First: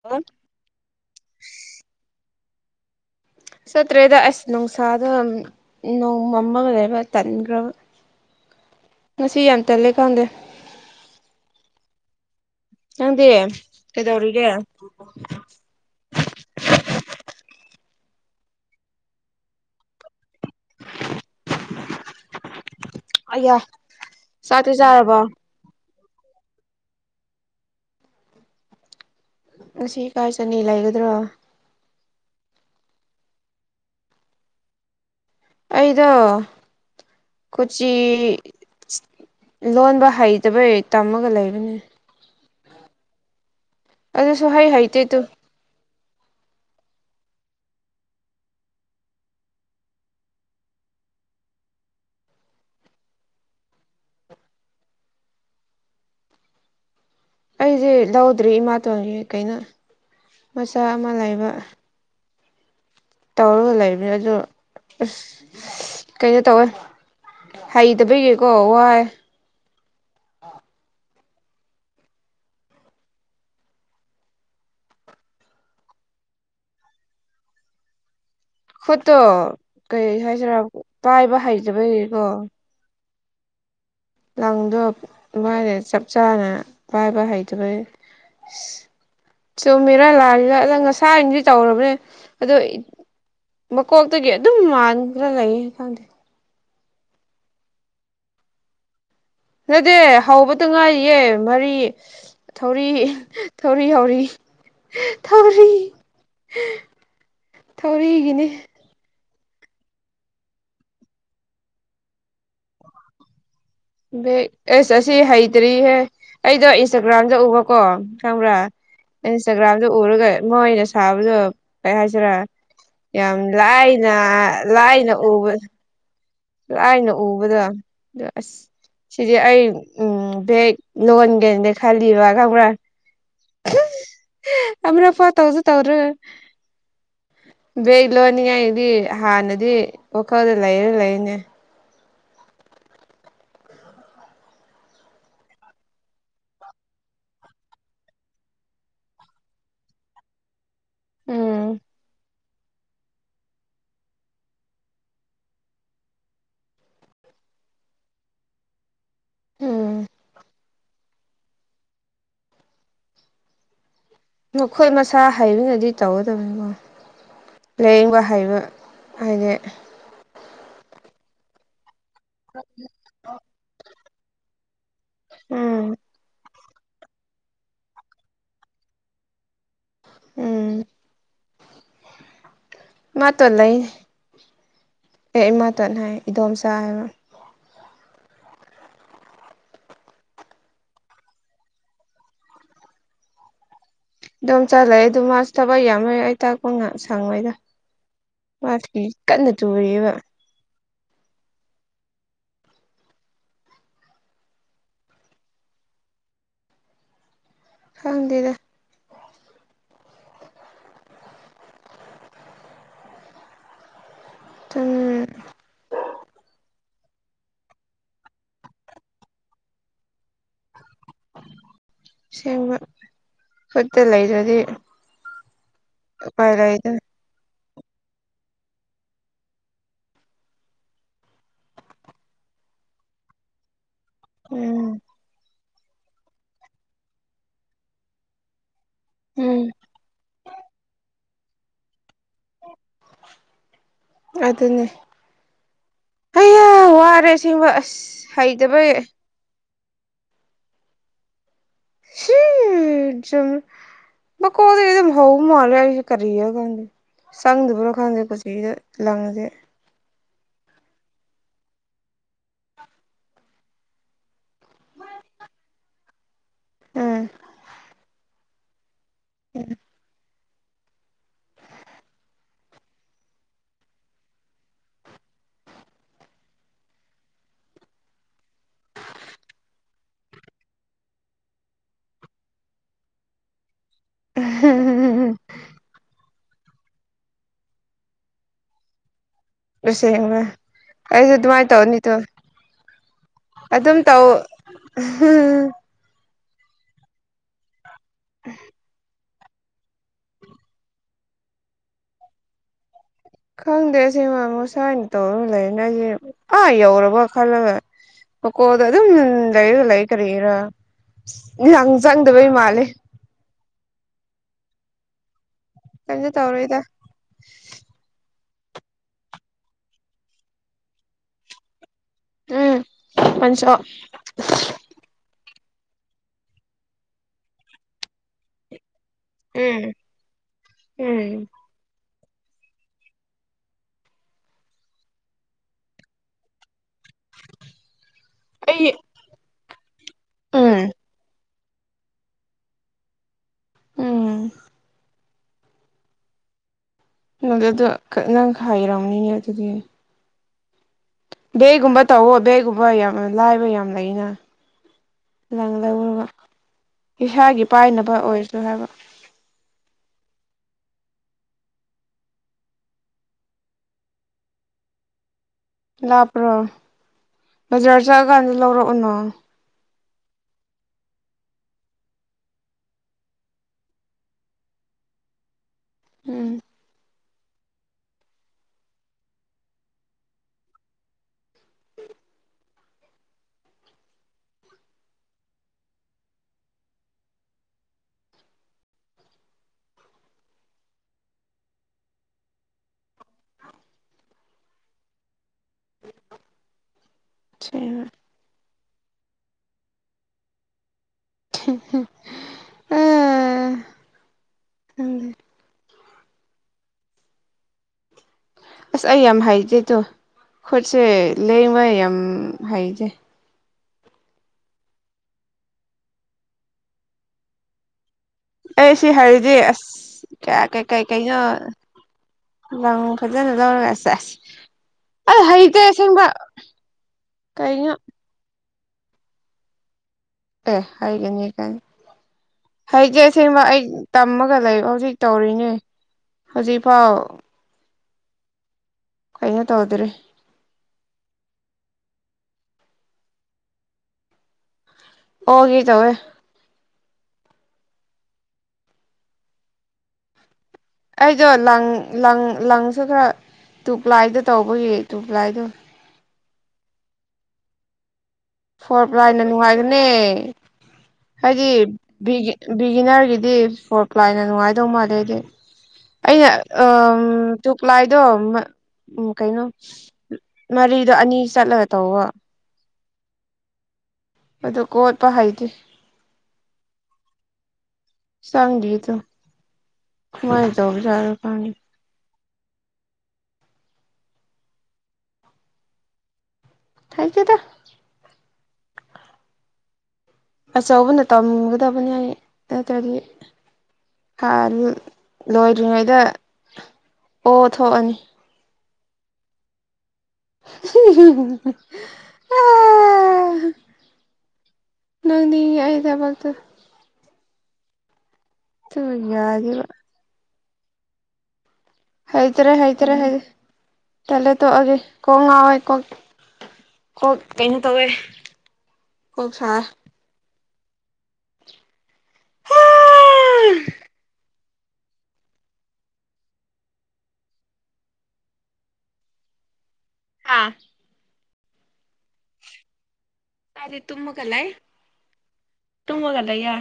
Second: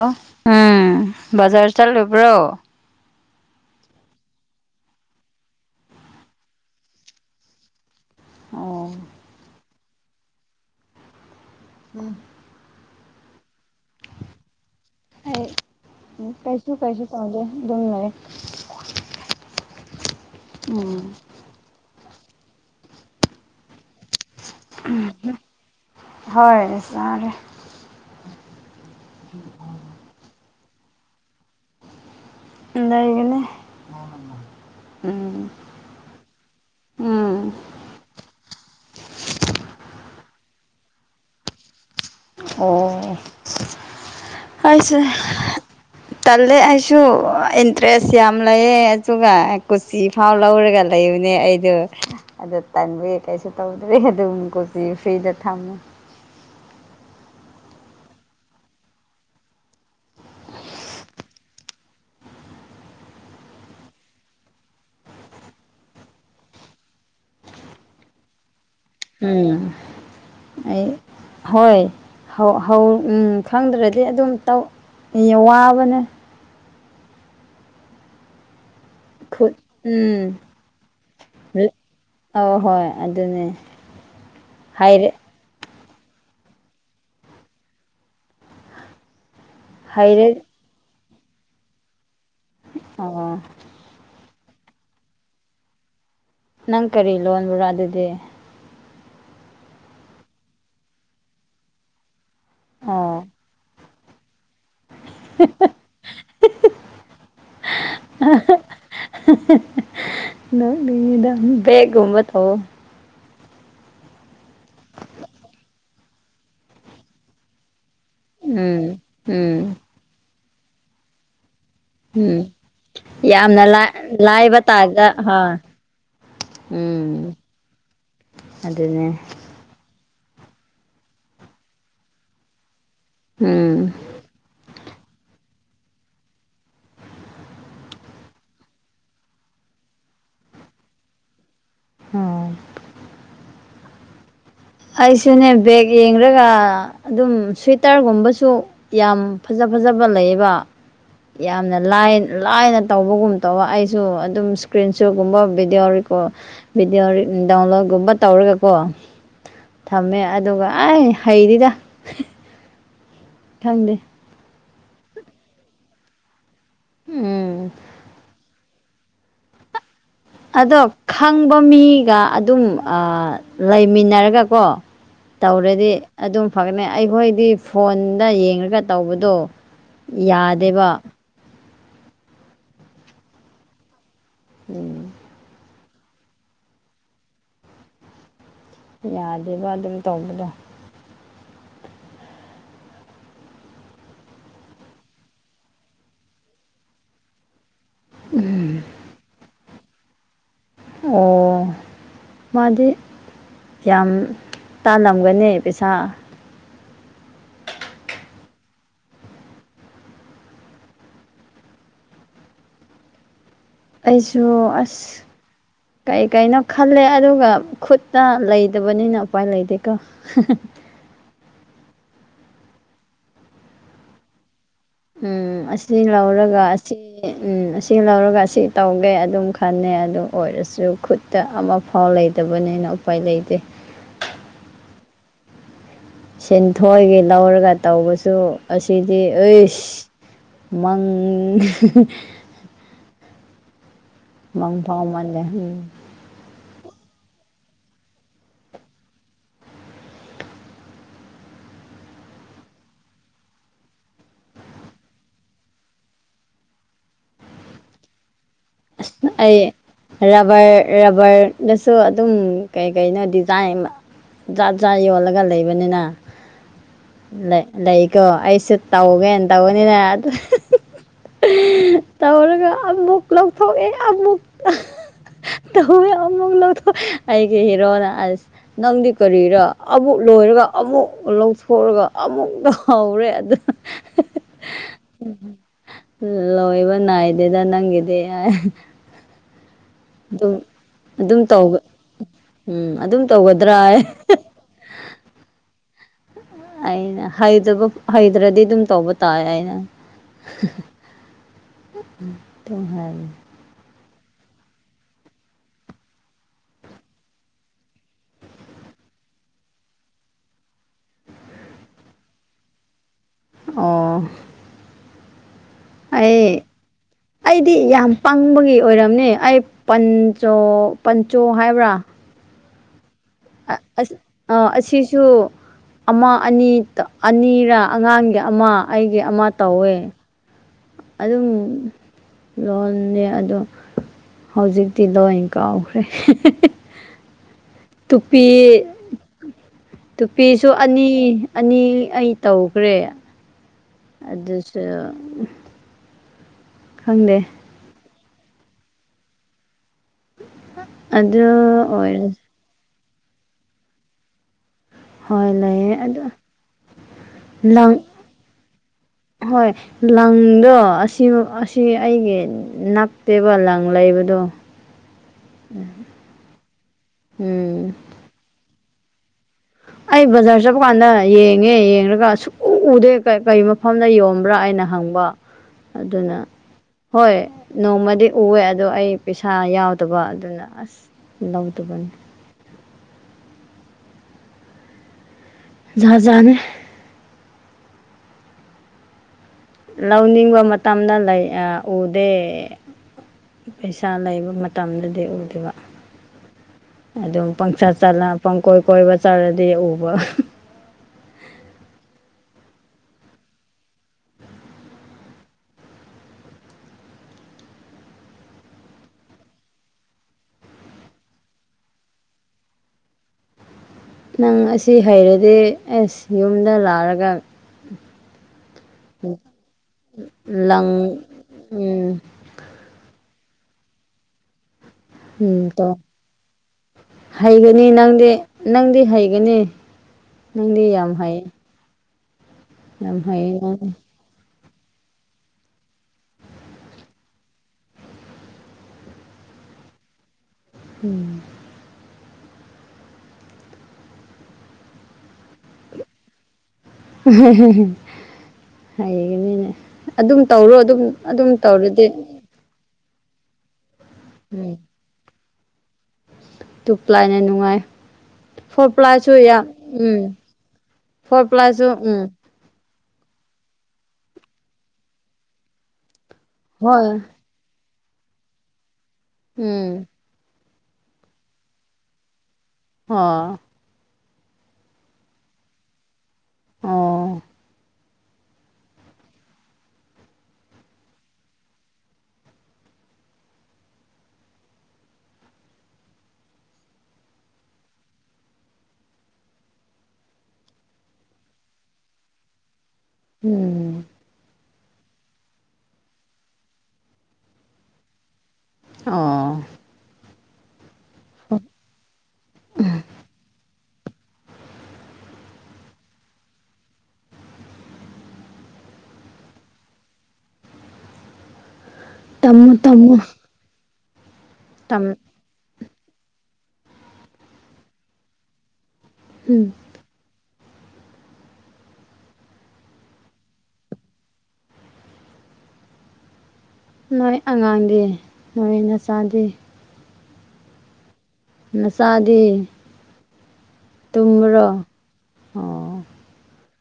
hello ꯎꯝ ꯕꯖꯥꯔ ꯆꯠꯂꯨꯕ꯭ꯔꯣ ꯆꯠꯇ꯭ꯔꯦꯗ ꯑꯁ ꯅꯨꯡꯁꯥꯗ ꯅꯣꯡꯃꯝꯃꯒ ꯂꯩꯕ ꯇꯟꯈ꯭ꯔꯕ ꯑꯣ ꯉꯁꯤ ꯌꯥꯝ ꯇꯜꯂꯦ ꯈꯪꯗꯦ ꯎꯝ ꯅꯪꯗꯤ ꯀꯩꯗꯧꯔꯤꯒꯦ ꯑꯩ ꯎꯝ ꯀꯩꯁꯨ ꯀꯩꯁꯨ ꯇꯧꯗꯦ ꯑꯗꯨꯝ ꯂꯩꯌꯦ [unintelligible] ꯎꯝ [unintelligible] ꯆꯥꯛꯇꯤ ꯆꯥꯔꯕꯣ [unintelligible] ꯍꯣꯏ ꯆꯥꯔꯦ [unintelligible] ꯉꯁꯤ [unintelligible] ꯆꯅꯤ ꯂꯩꯒꯗ꯭ꯔꯣ ꯂꯩꯒꯅꯤ ꯎꯝ ꯑꯩꯗꯣ ꯎꯝ ꯀꯣꯆꯤ ꯂꯣꯟꯕ ꯍꯩꯇꯕꯩ ꯇꯝꯃꯒ ꯂꯩꯕꯅꯦ ꯑꯣ ꯑꯗꯨꯁꯨ ꯍꯩ ꯑꯩꯁꯦ ꯍꯩꯇꯦ ꯇꯨ ꯇꯜꯂꯦ ꯑꯩꯁꯨ ꯏꯟꯇꯔꯦꯁ ꯌꯥꯝ ꯂꯩꯌꯦ ꯑꯗꯨꯒ ꯁꯨꯇꯤ ꯐꯥꯎ ꯂꯧꯔꯒ ꯂꯩꯕꯅꯦ ꯑꯩꯗꯣ ꯑꯗꯣ ꯇꯟꯕꯩ ꯀꯩꯁꯨ ꯇꯧꯗ꯭ꯔꯦ ꯑꯗꯨꯝ ꯀꯣꯆꯤ ꯐ꯭ꯔꯤꯗ ꯊꯝꯃꯦ ꯑꯩꯁꯦ ꯂꯧꯗ꯭ꯔꯤ ꯏꯃꯥꯇꯣꯟꯁ ꯀꯩꯅꯣ ꯃꯆꯥ ꯑꯃ ꯂꯩꯕ ꯇꯧꯔꯒ ꯂꯩꯕꯅꯤ ꯑꯗꯨꯗꯣ ꯑꯁ ꯀꯩꯅꯣ ꯇꯧꯋꯦ ꯍꯩꯇꯕꯩꯒꯤꯀꯣ ꯋꯥꯏ ꯎꯝ ꯑꯩ ꯍꯣꯏ ꯍꯧ ꯈꯪꯗ꯭ꯔꯗꯤ ꯑꯗꯨꯝꯧ ꯋꯥꯕꯅꯦ ꯈꯨꯣꯠꯇꯣ ꯈꯨꯠ ꯀꯩ ꯎꯝ ꯍꯥꯏꯁꯤꯔꯥ ꯄꯥꯏꯕ ꯍꯩꯖꯕꯒꯤꯀꯣ ꯑꯗꯨꯅꯤ ꯂꯪꯗꯣ ꯋꯥꯏꯔꯦ ꯆꯞ ꯆꯥꯅ ꯄꯥꯏꯕ ꯍꯩꯗꯕꯩ ꯆꯣꯃꯦꯔꯥ ꯍꯩꯔꯦ ꯂꯥꯜꯂꯤꯒ ꯑꯗ ꯉꯁꯥꯔꯤꯅꯗꯤ ꯇꯧꯔꯕꯅꯦ ꯑꯗꯣ [unintelligible] ꯃꯀꯣꯛꯇꯒꯤ ꯑꯗꯨꯝ ꯃꯥꯟꯈ꯭ꯔ ꯂꯩꯌꯦ ꯈꯪꯗꯦ ꯅꯪ ꯀꯔꯤ ꯂꯣꯟꯕ꯭ꯔꯣ ꯑꯗꯨꯗꯤ ꯅꯗꯦ ꯍꯧꯕꯗ ꯉꯥꯏꯌꯦ ꯃꯔꯤ ꯊꯧꯔꯤ ꯑꯣ [unintelligible] ꯊꯧꯔꯤ ꯊꯧꯔꯤꯒꯤꯅꯤ ꯅꯗꯥꯒꯨꯝꯕ ꯊ ꯑꯦꯁ ꯑꯁꯤ ꯍꯩꯇ꯭ꯔꯤꯍꯦ ꯑꯩꯗꯣ ꯏꯟꯁꯇꯥꯒ꯭ꯔꯥꯝꯗ ꯎꯕꯀꯣ ꯈꯪꯕ꯭ꯔꯥ ꯎꯝ ꯎꯝ ꯏꯟꯁꯇꯥꯒ꯭ꯔꯥꯝꯗ ꯎꯔꯒ ꯃꯣꯏꯅ ꯁꯥꯕꯗꯣ ꯀꯩ ꯍꯥꯏꯁꯤꯔ ꯎꯝ ꯌꯥꯝ ꯌꯥꯝꯅ ꯂꯥꯏ ꯂꯥꯏꯅ ꯂꯥꯏꯕ ꯇꯥꯏꯞꯇ ꯂꯥꯏꯅ ꯎꯕ ꯍꯣꯏ ꯂꯥꯏꯅ ꯎꯝ ꯎꯕꯗꯣ ꯑ ꯑꯁ ꯑꯗꯨꯅꯦ ꯁꯤꯗꯤ ꯑꯩ ꯎꯝ ꯕꯦꯛ ꯂꯣꯟꯒꯦꯅꯗ ꯈꯜꯂꯤꯕ ꯀꯪꯕ꯭ꯔꯥ ꯎꯝ [unintelligible] ꯕꯦꯛ ꯂꯣꯟꯅꯤꯡꯉꯥꯏꯗꯤ ꯍꯥꯟꯅꯗꯤ ꯋꯥꯈꯜꯗ ꯂꯩꯔꯦ ꯂꯩꯔꯅꯦ ꯎ [unintelligible] [inaudible] ꯑꯣ ꯑꯩꯁꯨꯅꯦ ꯕꯦꯦꯛ ꯌꯦꯡꯒ ꯑꯗꯨꯝ ꯁ꯭ꯋꯤꯇꯔꯒꯨꯝꯕꯁꯨ ꯌꯥꯝ ꯐꯖ ꯐꯖꯕ ꯂꯩꯌꯦꯕ ꯎꯝ ꯌꯥꯝꯅ ꯂꯥꯏꯟ ꯂꯥꯏꯅ ꯇꯧꯕꯒꯨꯝ ꯇꯧꯕ ꯑꯩꯁꯨ ꯑꯗꯨꯝ ꯏꯁꯀ꯭ꯔꯤꯟ ꯁꯣꯠꯀꯨꯝꯕ ꯚꯤꯗꯤꯑꯣ ꯦꯀꯣꯔ ꯚꯗꯤꯑꯣ ꯗꯗꯥꯎꯟꯂꯣꯗꯒꯨꯝꯕ ꯇꯧꯔꯒꯀꯣ ꯎꯝ ꯊꯝꯃꯦ ꯑꯗꯨꯒ ꯑꯩ ꯍꯩꯗꯤꯗ ꯈꯪꯗꯦ ꯃꯈꯣꯏ ꯃꯁꯥ ꯍꯩꯕꯅꯗꯤ ꯇꯧꯒꯗꯕꯅꯤꯀꯣ ꯎꯝ ꯂꯥꯏꯌꯦꯡꯕ ꯍꯩꯕ ꯑꯅꯦ [inaudible] ꯑꯗꯣ ꯈꯪꯕ ꯃꯤꯒ ꯑꯗꯨꯝ ꯂꯩꯃꯤꯟꯅꯔꯒ ꯀꯣ ꯎꯝ ꯇꯧꯔꯗꯤ ꯑꯗꯨꯝ ꯐꯒꯠꯅꯤ ꯑꯩꯈꯣꯏꯗꯤ ꯐꯣꯟꯗ ꯌꯦꯡꯉꯒ ꯇꯧꯕꯗꯣ ꯎꯝ ꯌꯥꯗꯦꯕ [unintelligible] ꯎꯝ ꯑꯦ ꯏꯃꯥꯇꯠ ꯍꯥꯏ ꯏꯗꯣꯝꯆꯥ ꯍꯥꯏꯕ ꯌꯥꯗꯦꯕ ꯑꯗꯨ ꯇꯧꯕꯗꯣ ꯑꯗꯨꯝ ꯆꯠꯂꯛꯑꯦ ꯑꯗꯨ ꯃꯥꯁ ꯊꯕꯛ ꯌꯥꯝꯃ ꯑꯩ ꯇꯥꯛꯄ ꯉꯥꯏꯍꯥꯛ ꯁꯪꯉꯣꯏꯗꯈꯤ ꯀꯟꯅ ꯇꯨꯔꯤꯕ ꯑꯣ ꯃꯥꯗꯤ ꯌꯥꯝ ꯇꯥꯂꯝꯒꯅꯤ ꯄꯩꯁꯥ ꯈꯪꯗꯦꯗ ꯑꯩꯁꯨ ꯑꯁ ꯎꯝ ꯀꯩ ꯀꯩꯅꯣ ꯈꯜꯂꯦ ꯑꯗꯨꯒ ꯈꯨꯠꯇ ꯂꯩꯇꯕꯅꯤꯅ ꯎꯄꯥꯏ ꯂꯩꯇꯦꯀꯣ [unintelligible] ꯁꯤꯕ ꯐꯠꯇ ꯂꯩꯖꯗꯤ ꯎꯝ ꯑꯁꯤ ꯂꯧꯔꯒ ꯑꯁꯤ ꯎꯝ ꯑꯁꯤ ꯂꯧꯔꯒ ꯑꯁꯤ ꯇꯧꯒꯦ ꯑꯗꯨꯝ ꯈꯟꯅꯦ ꯑꯗꯨ ꯑꯣꯏꯔꯁꯨ ꯈꯨꯠꯇ ꯑꯃꯐꯥꯎ ꯂꯩꯇꯕꯅꯤꯅ ꯎꯄꯥꯏ ꯂꯩꯗꯦ ꯎꯝ ꯁꯦꯟꯊꯣꯏꯒꯤ ꯂꯧꯔꯒ ꯇꯧꯕꯁꯨ ꯑꯁꯤꯗꯤ ꯎꯝ ꯑꯩꯁ ꯃꯪ [unintelligible] ꯑꯗꯨꯅꯦ ꯃꯪꯐꯥꯎꯃꯜꯂꯦ ꯎꯝ [unintelligible] ꯋꯥꯔꯦ ꯑꯁꯦꯡꯕ ꯍꯩꯇꯕꯩ [unintelligible] ꯃꯀꯣꯛꯗꯩ ꯗꯨꯝ ꯍꯧꯃꯥꯜꯂꯦ ꯑꯩꯁꯤ ꯀꯔꯤꯔ ꯈꯪꯗꯦ ꯆꯪꯗꯕꯔ ꯈꯪꯗꯦ [unintelligible] ꯑꯁ ꯑꯩ ꯔꯕꯔ ꯔꯕꯔꯗꯁꯨ ꯑꯗꯨꯝ ꯀꯩ ꯀꯩꯅꯣ ꯗꯤꯖꯥꯏꯟ ꯖꯥꯠ ꯖꯥꯠ ꯌꯣꯜꯂꯒ ꯂꯩꯕꯅꯤꯅ ꯎꯝ ꯂꯩ ꯂꯩꯀꯣ ꯑꯩꯁꯨ ꯇꯧꯒꯦꯅ ꯇꯧꯕꯅꯤꯅ ꯑꯗꯨ [unintelligible] ꯇꯧꯔꯒ ꯑꯃꯨꯛ ꯂꯧꯊꯣꯛꯑꯦ ꯑꯃꯨꯛ ꯇꯧꯋꯦ ꯑꯃꯨꯛ ꯂꯧꯊꯣꯛ ꯑꯩꯒꯤ ꯍꯤꯔꯣꯅ ꯑꯁ ꯅꯪꯗꯤ ꯀꯔꯤꯔꯥ ꯑꯃꯨꯛ ꯂꯣꯏꯔꯒ ꯑꯃꯨꯛ ꯂꯧꯊꯣꯛꯑꯒ ꯑꯃꯨꯛ ꯍꯥꯎꯔꯦ ꯑꯗꯨ ꯂꯣꯏꯕ ꯅꯥꯏꯗꯦꯗ ꯅꯪꯒꯤꯗꯤ ꯂꯁꯦꯡꯕ ꯑꯗꯨꯝ ꯑꯩꯁꯨ ꯑꯗꯨꯝ ꯑꯗꯨꯃꯥꯏꯅ ꯇꯧꯕ ꯇꯧꯅꯤꯗꯣ ꯎꯝ ꯑꯗꯨꯝ ꯇꯧꯒꯗ꯭ꯔꯥ ꯑꯗꯨꯝ ꯇꯧ ꯎꯝ [inaudible] [unintelligible] ꯑꯩꯅ ꯍꯩꯗ꯭ꯔꯗꯤ ꯑꯗꯨꯝ ꯇꯧꯕ ꯇꯥꯏꯅ ꯍꯥꯏ [unintelligible] ꯈꯪꯗꯦ ꯁꯤꯃ ꯃꯣꯁꯥꯏꯅ ꯇꯧꯔꯒ ꯂꯩꯔꯅ ꯑꯩꯁ ꯑꯥ ꯌꯧꯔꯕ ꯈꯜꯂꯒ ꯃꯀꯣꯗ ꯑꯗꯨꯝ ꯂꯩꯔꯒ ꯂꯩ ꯀꯔꯤꯔ ꯏꯟꯁꯥꯡ ꯆꯪꯗꯕꯩ ꯃꯥꯜꯂꯦ ꯑ ꯀꯩꯝꯇ ꯑꯩ ꯇꯧꯔꯣꯏꯗ ꯑꯩꯗꯤ ꯌꯥꯝ ꯄꯪꯕꯒꯤ ꯑꯣꯏꯔꯝꯅꯤ ꯑꯩ ꯄꯟ ꯄꯟꯆꯣ ꯍꯥꯏꯕ꯭ꯔꯥ ꯎꯝ ꯄꯟꯆꯣ ꯑ ꯑꯁꯤꯁꯨ ꯑꯃ ꯑꯅꯤ ꯑꯅꯤꯔ ꯑꯉꯥꯡꯒꯤ ꯑꯃ ꯑꯩꯒꯤ ꯑꯃ ꯎꯝ ꯇꯧꯋꯦ ꯎꯝ ꯑꯗꯨꯝ ꯂꯣꯟꯅꯦ ꯑꯣ ꯍꯧꯖꯤꯛꯇꯤ ꯂꯣꯏ ꯀꯥꯎꯈ꯭ꯔꯦ ꯇꯨꯄꯤ ꯑꯩ ꯇꯨꯄꯤꯁꯨ ꯎꯝ ꯑꯅꯤ ꯑꯅꯤ ꯑꯩ ꯇꯧꯈ꯭ꯔꯦ ꯎꯝ ꯑꯗꯨꯁꯨ ꯈꯪꯅꯦ ꯑꯗꯨꯗꯣ ꯅꯪ ꯍꯥꯏꯥꯏ꯭ꯔꯔꯕꯅꯤꯅꯦ ꯑꯗꯨꯗꯤ [unintelligible] ꯕꯦꯒꯨꯝꯕ ꯑꯣꯏꯔ ꯇꯧꯑꯣ ꯕꯦꯒꯨꯝꯕ ꯌꯥꯝ ꯂꯥꯏꯕ ꯌꯥꯝ ꯂꯩꯅ ꯍꯣꯏ ꯂꯪ ꯂꯩꯌꯦ ꯑꯗꯨ ꯂꯧꯔꯕ ꯏꯁꯥꯒꯤ ꯂꯪ ꯄꯥꯏꯅꯕ ꯑꯣꯏꯔꯁꯨ ꯍꯥꯏꯕ ꯍꯣꯏ ꯂꯪꯗꯣ ꯑꯁꯤ ꯑꯁꯤ ꯑꯩꯒꯤ ꯅꯞꯇꯦꯕ ꯂꯪ ꯂꯩꯕꯗꯣ ꯂꯥꯞꯄ꯭ꯔꯣ ꯎꯝ ꯕꯖꯥꯔ ꯆꯠꯂꯀꯥꯟꯗ ꯂꯧꯔꯛꯎꯅꯣ ꯑꯩ ꯕꯖꯥꯔ ꯆꯠꯄ ꯀꯥꯟꯗ ꯌꯦꯡꯉꯦ ꯌꯦꯡꯉꯒ ꯑꯁꯨꯛ ꯎ ꯎꯗꯦ ꯀꯔꯤ ꯃꯐꯝꯗ ꯌꯣꯟꯝꯕ꯭ꯔꯥ ꯍꯥꯏꯅ ꯍꯪꯕ ꯑꯗꯨꯅ ꯎꯝ ꯍꯣꯏ ꯅꯣꯡꯃꯗꯤ ꯎꯑꯦ ꯑꯗꯣ ꯑꯩ ꯄꯩꯁꯥ ꯌꯥꯎꯗꯕ ꯑꯗꯨꯅ ꯑꯁ ꯂꯧꯗꯕꯅꯤ ꯖꯥꯖꯥꯅꯤ ꯂꯧꯅꯤꯡꯕ ꯃꯇꯝꯗ ꯂꯩ ꯎꯗꯦ ꯄꯩꯁꯥ ꯂꯩꯕ ꯃꯇꯝꯗꯗꯤ ꯎꯗꯦꯕ ꯑꯗꯨꯝ ꯄꯪꯁ ꯄꯪꯀꯣꯏ ꯀꯣꯏꯕ ꯆꯠꯂꯗꯤ ꯎꯕ [unintelligible] [unintelligible] ꯑꯁ ꯑꯩ ꯌꯥꯝ ꯍꯥꯏꯖꯦꯗꯣ ꯈꯨꯠꯁꯦ ꯂꯦꯡꯕ ꯌꯥꯝ ꯍꯥꯏꯖꯩ ꯅꯪ ꯑꯁꯤ ꯍꯩꯔꯗꯤ ꯑꯁ ꯌꯨꯝꯗ ꯂꯥꯛꯔꯒ ꯑꯩ ꯁꯤ ꯍꯥꯏꯔꯤꯗꯤ ꯑꯁ ꯀꯌꯥ ꯀꯩ ꯀꯩ ꯂꯪ ꯀꯩꯅꯣ ꯎꯝ ꯂꯪ ꯐꯖꯅ ꯂꯧꯔꯒ ꯁꯦꯁ ꯎꯝ ꯇꯣ ꯍꯩꯒꯅꯤ ꯀꯩꯅꯣ ꯅꯪꯗꯤ ꯅꯪꯗꯤ ꯍꯩꯒꯅꯤ ꯑꯦ ꯅꯪꯗꯤ ꯌꯥꯝ ꯍꯩ ꯍꯥꯏꯒꯅꯤ ꯀꯅꯤ ꯌꯥꯝ ꯍꯩꯌꯦ ꯍꯥꯏꯖꯁꯦꯡꯕ ꯑꯩ ꯅꯪꯗꯤ ꯇꯝꯃꯒ ꯂꯩꯔꯣ ꯍꯧꯖꯤꯛ ꯇꯧꯔꯤꯅꯦ ꯍꯧꯖꯤꯛꯐꯥꯎ ꯀꯩꯅꯣ ꯇꯧꯗ꯭ꯔꯤ ꯎꯝ ꯑꯣꯒꯦ ꯇꯧꯋꯦ [unintelligible] ꯍꯩꯒꯅꯤꯅꯦ ꯑꯗꯨꯝ ꯇꯧꯔꯣ ꯑꯗꯨꯝ ꯑꯩꯗꯣ ꯑꯗꯨꯝ ꯂꯪ ꯇꯧꯔꯗꯤ ꯂꯪ ꯂꯪꯁꯨ ꯈꯔ ꯇꯨ ꯄ꯭ꯂꯥꯏꯗ ꯎꯝ ꯇꯧꯕꯒꯤ ꯇꯨ ꯄ꯭ꯂꯥꯏꯗꯣ ꯇꯨ ꯄ꯭ꯂꯥꯏꯅ ꯅꯨꯡꯉꯥꯏ ꯐꯣꯔ ꯄ꯭ꯂꯥꯏꯁꯨ ꯄ꯭ꯂꯥꯏꯅ ꯌꯥꯝ ꯅꯨꯡꯉꯥꯏꯒꯅꯤ ꯎꯝ ꯐꯣꯔ ꯍꯥꯏꯗꯤ ꯄ꯭ꯂꯥꯏꯁꯨ ꯎꯝ ꯕꯤꯒꯤ ꯕꯤꯒꯤꯅꯔꯒꯤꯗꯤ ꯐꯣꯔ ꯄ꯭ꯂꯥꯏꯅ ꯅꯨꯡꯉꯥꯏꯗꯧ ꯃꯥꯜꯂꯦ ꯍꯥꯏꯗꯤ ꯑꯩꯅ ꯑꯝ ꯍꯣꯏ ꯇ꯭ꯋꯨ ꯄ꯭ꯂꯥꯏꯗꯣ ꯎꯝ ꯀꯩꯩꯅꯣ ꯎꯝ ꯃꯔꯤꯗꯣ ꯑꯅꯤ ꯆꯠꯂꯒ ꯇꯧꯕ ꯑꯣ ꯑꯗꯨ ꯀꯣꯠꯄ ꯍꯩꯗꯦ ꯑꯣ ꯆꯪꯗ꯭ꯔꯤꯗ ꯀꯃꯥꯏ ꯇꯧꯕꯖꯥꯠꯔꯣ ꯈꯪꯗꯦ ꯍꯩꯇꯦꯗ ꯑꯆꯧꯕꯅ ꯇꯝꯒꯗꯕꯅꯤ ꯑꯩ ꯅꯠꯇ꯭ꯔꯗꯤ ꯎꯝ ꯑ ꯑꯗꯨꯝ ꯂꯣꯏꯗ꯭ꯔꯤꯉꯩꯗ ꯑꯣ ꯊꯣꯛꯑꯅꯤ ꯑꯣ [unintelligible] ꯅꯪꯅꯤ ꯑꯩ ꯊꯕꯛꯇꯨ [unintelligible] ꯌꯥꯒꯤꯔꯣꯏ ꯍꯩꯇ꯭ꯔꯦ ꯇꯝꯃꯣ ꯍꯩꯇ꯭ꯔꯦ ꯇꯝꯃꯣ ꯍꯥꯏ ꯇꯂꯦ ꯇꯣꯛꯑꯒꯦ ꯇꯝ ꯀꯣꯛ ꯉꯥꯎꯋꯦ ꯀꯣꯛ ꯀꯣꯛ ꯀꯩꯅꯣ ꯇꯧꯋꯦ ꯀꯣꯛ ꯎꯝ ꯁꯥꯢ ꯅꯣꯏ ꯑꯉꯥꯡꯗꯤ ꯅꯣꯏ ꯅꯆꯥꯗꯤ ꯍꯥ ꯅꯆꯥꯗꯤ ꯑꯩꯗꯤ ꯇꯨꯝꯃꯒ ꯂꯩ ꯇꯨꯝꯕ꯭ꯔꯣ ꯑꯣ ꯇꯨꯝꯃꯒꯂꯩ ꯌꯥ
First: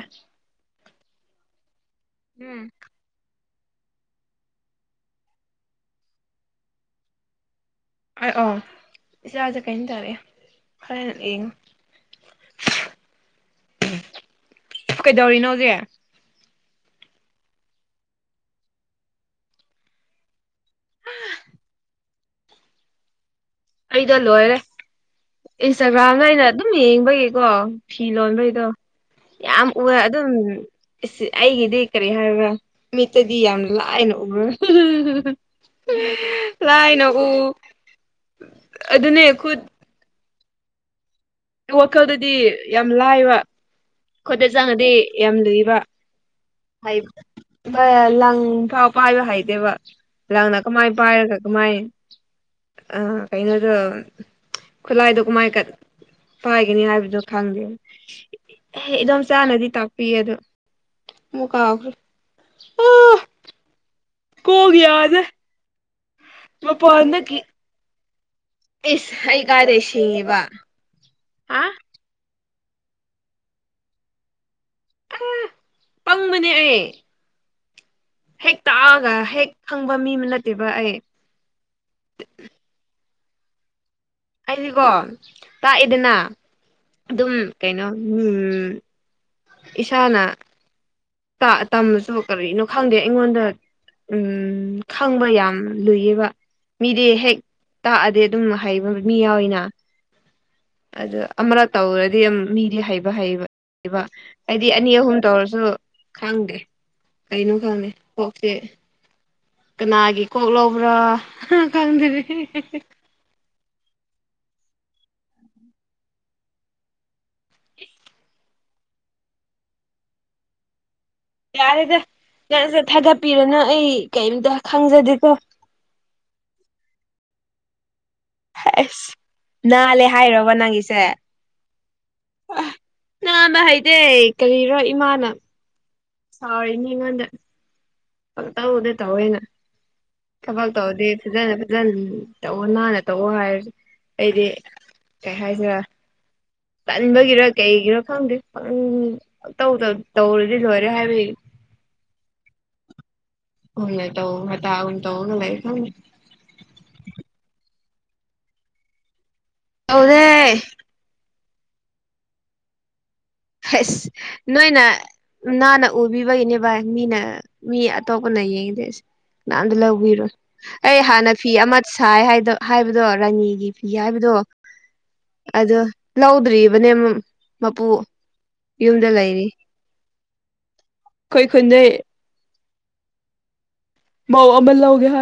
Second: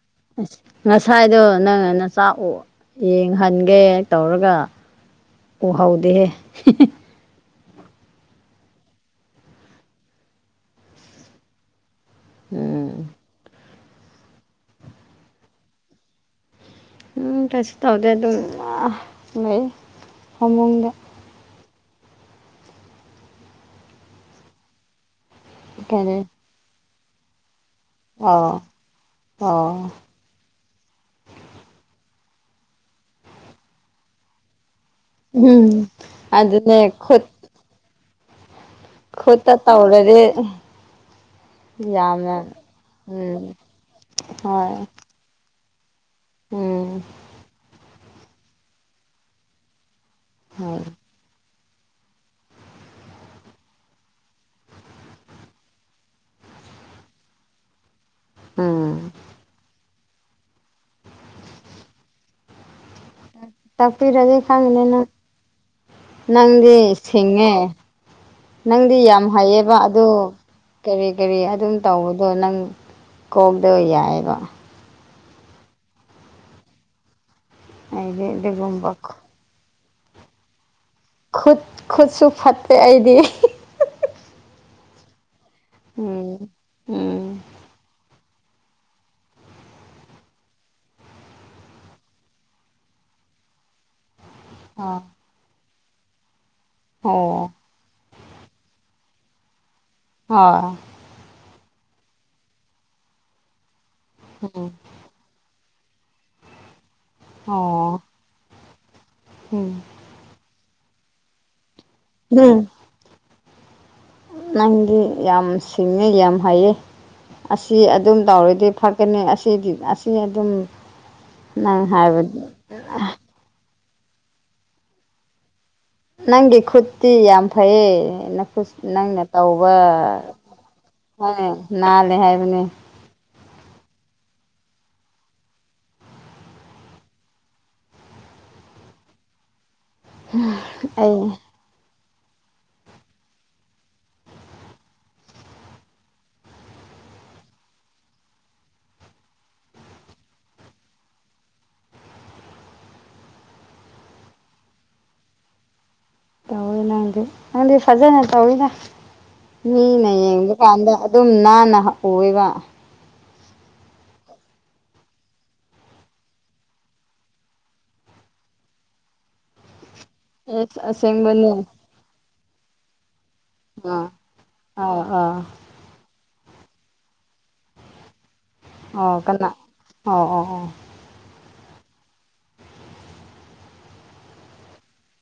ꯉꯁꯥꯏꯗꯣ ꯅꯪ ꯅ ꯅꯆꯥ ꯑꯣ ꯎꯝ ꯌꯦꯡꯍꯟꯒꯦ ꯇꯧꯔꯒ ꯎꯍꯧꯗꯦꯍꯦ [unintelligible] ꯑꯣ ꯏꯆꯥꯁꯦ ꯀꯩꯅꯣ ꯇꯧꯔꯦ ꯍꯣꯔꯣꯟ ꯌꯦꯡꯉꯣ ꯎꯝ ꯎꯝ ꯀꯩꯗꯧꯔꯤꯅꯣ ꯍꯧꯖꯤꯛ ꯀꯩꯁꯨ ꯇꯧꯗꯦ ꯑꯗꯨꯝ ꯂꯩ ꯐꯃꯨꯡꯗ ꯑꯩꯗꯣ ꯂꯣꯏꯔꯦ ꯏꯟꯁꯇꯥꯒ꯭ꯔꯥꯝꯗ ꯀꯔꯤ ꯑꯩꯅ ꯑꯗꯨꯝ ꯌꯦꯡꯕꯒꯤꯀꯣ ꯐꯤ ꯑꯣ ꯂꯣꯟꯕꯩꯗꯣ ꯌꯥꯝ ꯑꯣ ꯎꯑꯦ ꯑꯗꯨꯝ ꯏꯁ ꯑꯩꯒꯤꯗꯤ ꯀꯔꯤ ꯍꯥꯏꯕ꯭ꯔꯥ ꯃꯤꯠꯇꯗꯤ ꯌꯥꯝꯅ ꯂꯥꯏꯅ ꯎꯔꯒ ꯎꯝ [unintelligible] [unintelligible] ꯑꯗꯨꯅꯦ ꯂꯥꯏꯅ ꯎ ꯈꯨꯠ ꯑꯗꯨꯅꯦ ꯈꯨꯠꯇ ꯈꯨꯠ ꯇꯧꯔꯗꯤ ꯗꯨ ꯋꯥꯈꯜꯗꯗꯤ ꯌꯥꯝꯅ ꯌꯥꯝ ꯂꯥꯏꯕ ꯎꯝ ꯈꯨꯠꯇ ꯍꯣꯏ ꯆꯥꯡꯉꯗꯤ ꯌꯥꯝ ꯂꯨꯌꯦꯕ ꯎꯝ [unintelligible] ꯂꯪ ꯀꯥꯞ ꯄꯥꯏꯕ ꯍꯩꯗꯦꯕ ꯂꯪꯅ ꯍꯣꯏ ꯀꯃꯥꯏ ꯄꯥꯏꯔꯒ ꯀꯃꯥꯏ ꯑ ꯀꯩꯅꯣꯗꯨ ꯈꯨꯠꯂꯥꯏꯗꯣ ꯀꯃꯥꯏ ꯀꯠ ꯄꯥꯏꯒꯅꯤ ꯍꯥꯏꯕꯗꯣ ꯈꯪꯗꯦ ꯎꯝ ꯏꯗꯣꯝ ꯆꯥꯅꯗꯤ ꯇꯥꯛꯄꯤꯌꯦ ꯑꯗꯣ ꯃꯨꯀ [unintelligible] ꯇꯥꯛꯄꯤꯔꯗꯤ ꯈꯪꯅꯤꯅ ꯅꯪꯗꯤ ꯃꯄꯥꯟꯗꯒꯤ ꯁꯤꯡꯉꯦ ꯅꯪꯗꯤ ꯏꯁ ꯌꯥꯝ ꯑꯩ ꯍꯩꯌꯦꯕ ꯀꯥꯏꯗꯩ ꯑꯗꯨ ꯁꯤꯡꯉꯤꯕ ꯀꯔꯤ ꯀꯔꯤ ꯍꯥ ꯑꯗꯨꯝ ꯇꯧꯕꯗꯣ ꯅꯪ ꯀꯣꯛꯗꯕ ꯌꯥꯏꯑꯕ ꯑꯝ ꯄꯪꯕꯅꯦ ꯑꯩ ꯑꯩꯗꯤ ꯍꯦꯛ ꯑꯗꯨꯒꯒꯨꯝꯕꯥ ꯇꯥꯛꯑꯒ ꯍꯦꯛ ꯈꯪꯕ ꯃꯤ ꯑꯃ ꯅꯠꯇꯦꯕ ꯑꯩ ꯈꯨꯠ ꯈꯨꯠꯁꯨ ꯐꯠꯇꯦ ꯑꯩꯗꯤ ꯑꯩꯗꯤꯀꯣ ꯇꯥꯛꯑꯦꯗꯅ ꯎꯝ ꯑꯗꯨꯝ ꯎꯝ ꯀꯩꯅꯣ ꯎꯝ ꯏꯁꯥꯅ ꯇꯝꯃꯁꯨ ꯀꯔꯤꯅꯣ ꯈꯪꯗꯦ ꯑꯩꯉꯣꯟꯗ ꯎꯝ ꯑꯥ ꯈꯪꯕ ꯌꯥꯝ ꯂꯨꯏꯌꯦꯕ ꯃꯤꯗꯤ ꯍꯦꯛ ꯑꯣ ꯇꯥꯛꯑꯗꯤ ꯑꯗꯨꯝ ꯍꯥꯏꯕ ꯃꯤ ꯌꯥꯎꯋꯦꯗꯅ ꯍꯣꯏ ꯑꯗꯨ ꯑꯃꯔꯛ ꯇꯧꯔꯗꯤ ꯑꯗꯨꯝ ꯃꯤꯗꯤ ꯍꯩꯕ ꯍꯩꯕ ꯍꯩꯕ ꯑꯩꯗꯤ ꯎꯝ ꯑꯅꯤ ꯑꯍꯨꯝ ꯇꯧꯔꯁꯨ ꯈꯪꯗꯦ ꯀꯩꯅꯣ ꯈꯪꯉꯦ ꯑꯣ ꯑꯣꯛꯁꯦ ꯎꯝ ꯅꯥꯒꯤ ꯀꯣꯛ ꯂꯧꯕ꯭ꯔꯥ ꯈꯪꯗ꯭ꯔꯤ ꯎꯝ ꯅꯪꯗꯤ ꯌꯥꯝ ꯁꯤꯡꯉꯦ ꯌꯥꯝ ꯍꯥꯏꯌꯦ ꯑꯁꯤ ꯑꯗꯨꯝ ꯇꯧꯔꯗꯤ ꯐꯀꯅꯤ ꯑꯁꯤꯗꯤ ꯑꯁꯤ ꯑꯗꯨꯝ ꯅꯪ ꯌꯥꯔꯦꯗ ꯍꯥꯏꯕ ꯀꯩꯁꯨ ꯊꯥꯒꯠꯄꯤꯔꯅꯣ ꯑꯩ ꯀꯩꯝꯇ ꯈꯪꯖꯗꯦꯀꯣ ꯅꯪꯒꯤ ꯈꯨꯠꯇꯤ ꯌꯥꯝ ꯐꯩꯌꯦ ꯑꯁ ꯅꯪꯅ ꯇꯧꯕ ꯅꯥꯜꯂꯦ ꯍꯥꯏꯔꯕ ꯅꯪꯒꯤꯁꯦ ꯍꯥꯏ ꯅꯥꯜꯂꯦ ꯍꯥꯏꯕꯅꯤ ꯅꯥꯥꯟꯃ ꯍꯥꯏꯩꯗꯦ ꯀꯔꯤꯔꯣ ꯏꯃꯥꯅ ꯁꯅꯤꯉꯣꯟꯗ ꯇꯧꯗꯤ ꯇꯧꯋꯦꯅ ꯊꯕꯛ ꯇꯧꯗꯤ ꯑꯩ ꯐꯖꯅ ꯐꯖꯅ ꯇꯧꯑꯣ ꯅꯥꯟꯅ ꯇꯧꯑꯣ ꯍꯥꯏꯔ ꯑꯩꯗꯤ ꯀꯩ ꯍꯥꯏꯁꯤꯔ ꯀꯟꯕꯒꯤꯔ ꯀꯩꯒꯤꯔꯥ ꯈꯪꯗꯦ ꯄꯪ ꯇꯧꯗ ꯇꯧꯔꯗꯤ ꯂꯣꯏꯔꯦ ꯍꯥꯏꯕꯒꯤ [unintelligible] [unintelligible] [unintelligible] ꯇꯧꯋꯦ ꯅꯪꯗꯤ ꯅꯪꯗꯤ ꯐꯖꯅ ꯇꯧꯋꯤꯗ ꯃꯤꯅ ꯇꯧꯗꯦ ꯌꯦꯡꯕ ꯀꯥꯟꯗ ꯑꯗꯨꯝ ꯅꯥꯟꯅ ꯑꯣꯏꯕ ꯅꯣꯏꯅ ꯅꯥꯟꯅ ꯎꯕꯤꯕꯒꯤꯅꯦ ꯚꯥꯏ ꯃꯤꯅ ꯃꯤ ꯑꯇꯣꯞꯄꯅ ꯌꯦꯡꯗꯤ ꯑꯁ ꯅꯍꯝꯗ ꯂꯧꯕꯤꯔꯣ ꯑꯦꯁ ꯑꯩ ꯍꯥꯟꯅ ꯐꯤ ꯑꯁꯦꯡꯕꯅꯦ ꯑꯃ ꯁꯥꯏ ꯍꯥꯏꯕꯗꯣ ꯔꯥꯅꯤ ꯐ ꯐꯤꯒꯤ ꯑꯥ ꯍꯥꯏꯕꯗꯣ ꯑꯥ ꯑꯥ ꯑꯗꯣ ꯂꯧꯗ꯭ꯔꯤꯕꯅꯦ ꯃꯄꯨ ꯌꯨꯝꯗ ꯑꯣ ꯂꯩꯔꯤ ꯀꯅꯥ ꯑꯣ ꯑꯣ ꯑꯣ ꯑꯩꯈꯣꯏ ꯈꯨꯟꯗ ꯃꯧ ꯑꯃ ꯂꯧꯒꯦ ꯍꯣꯏ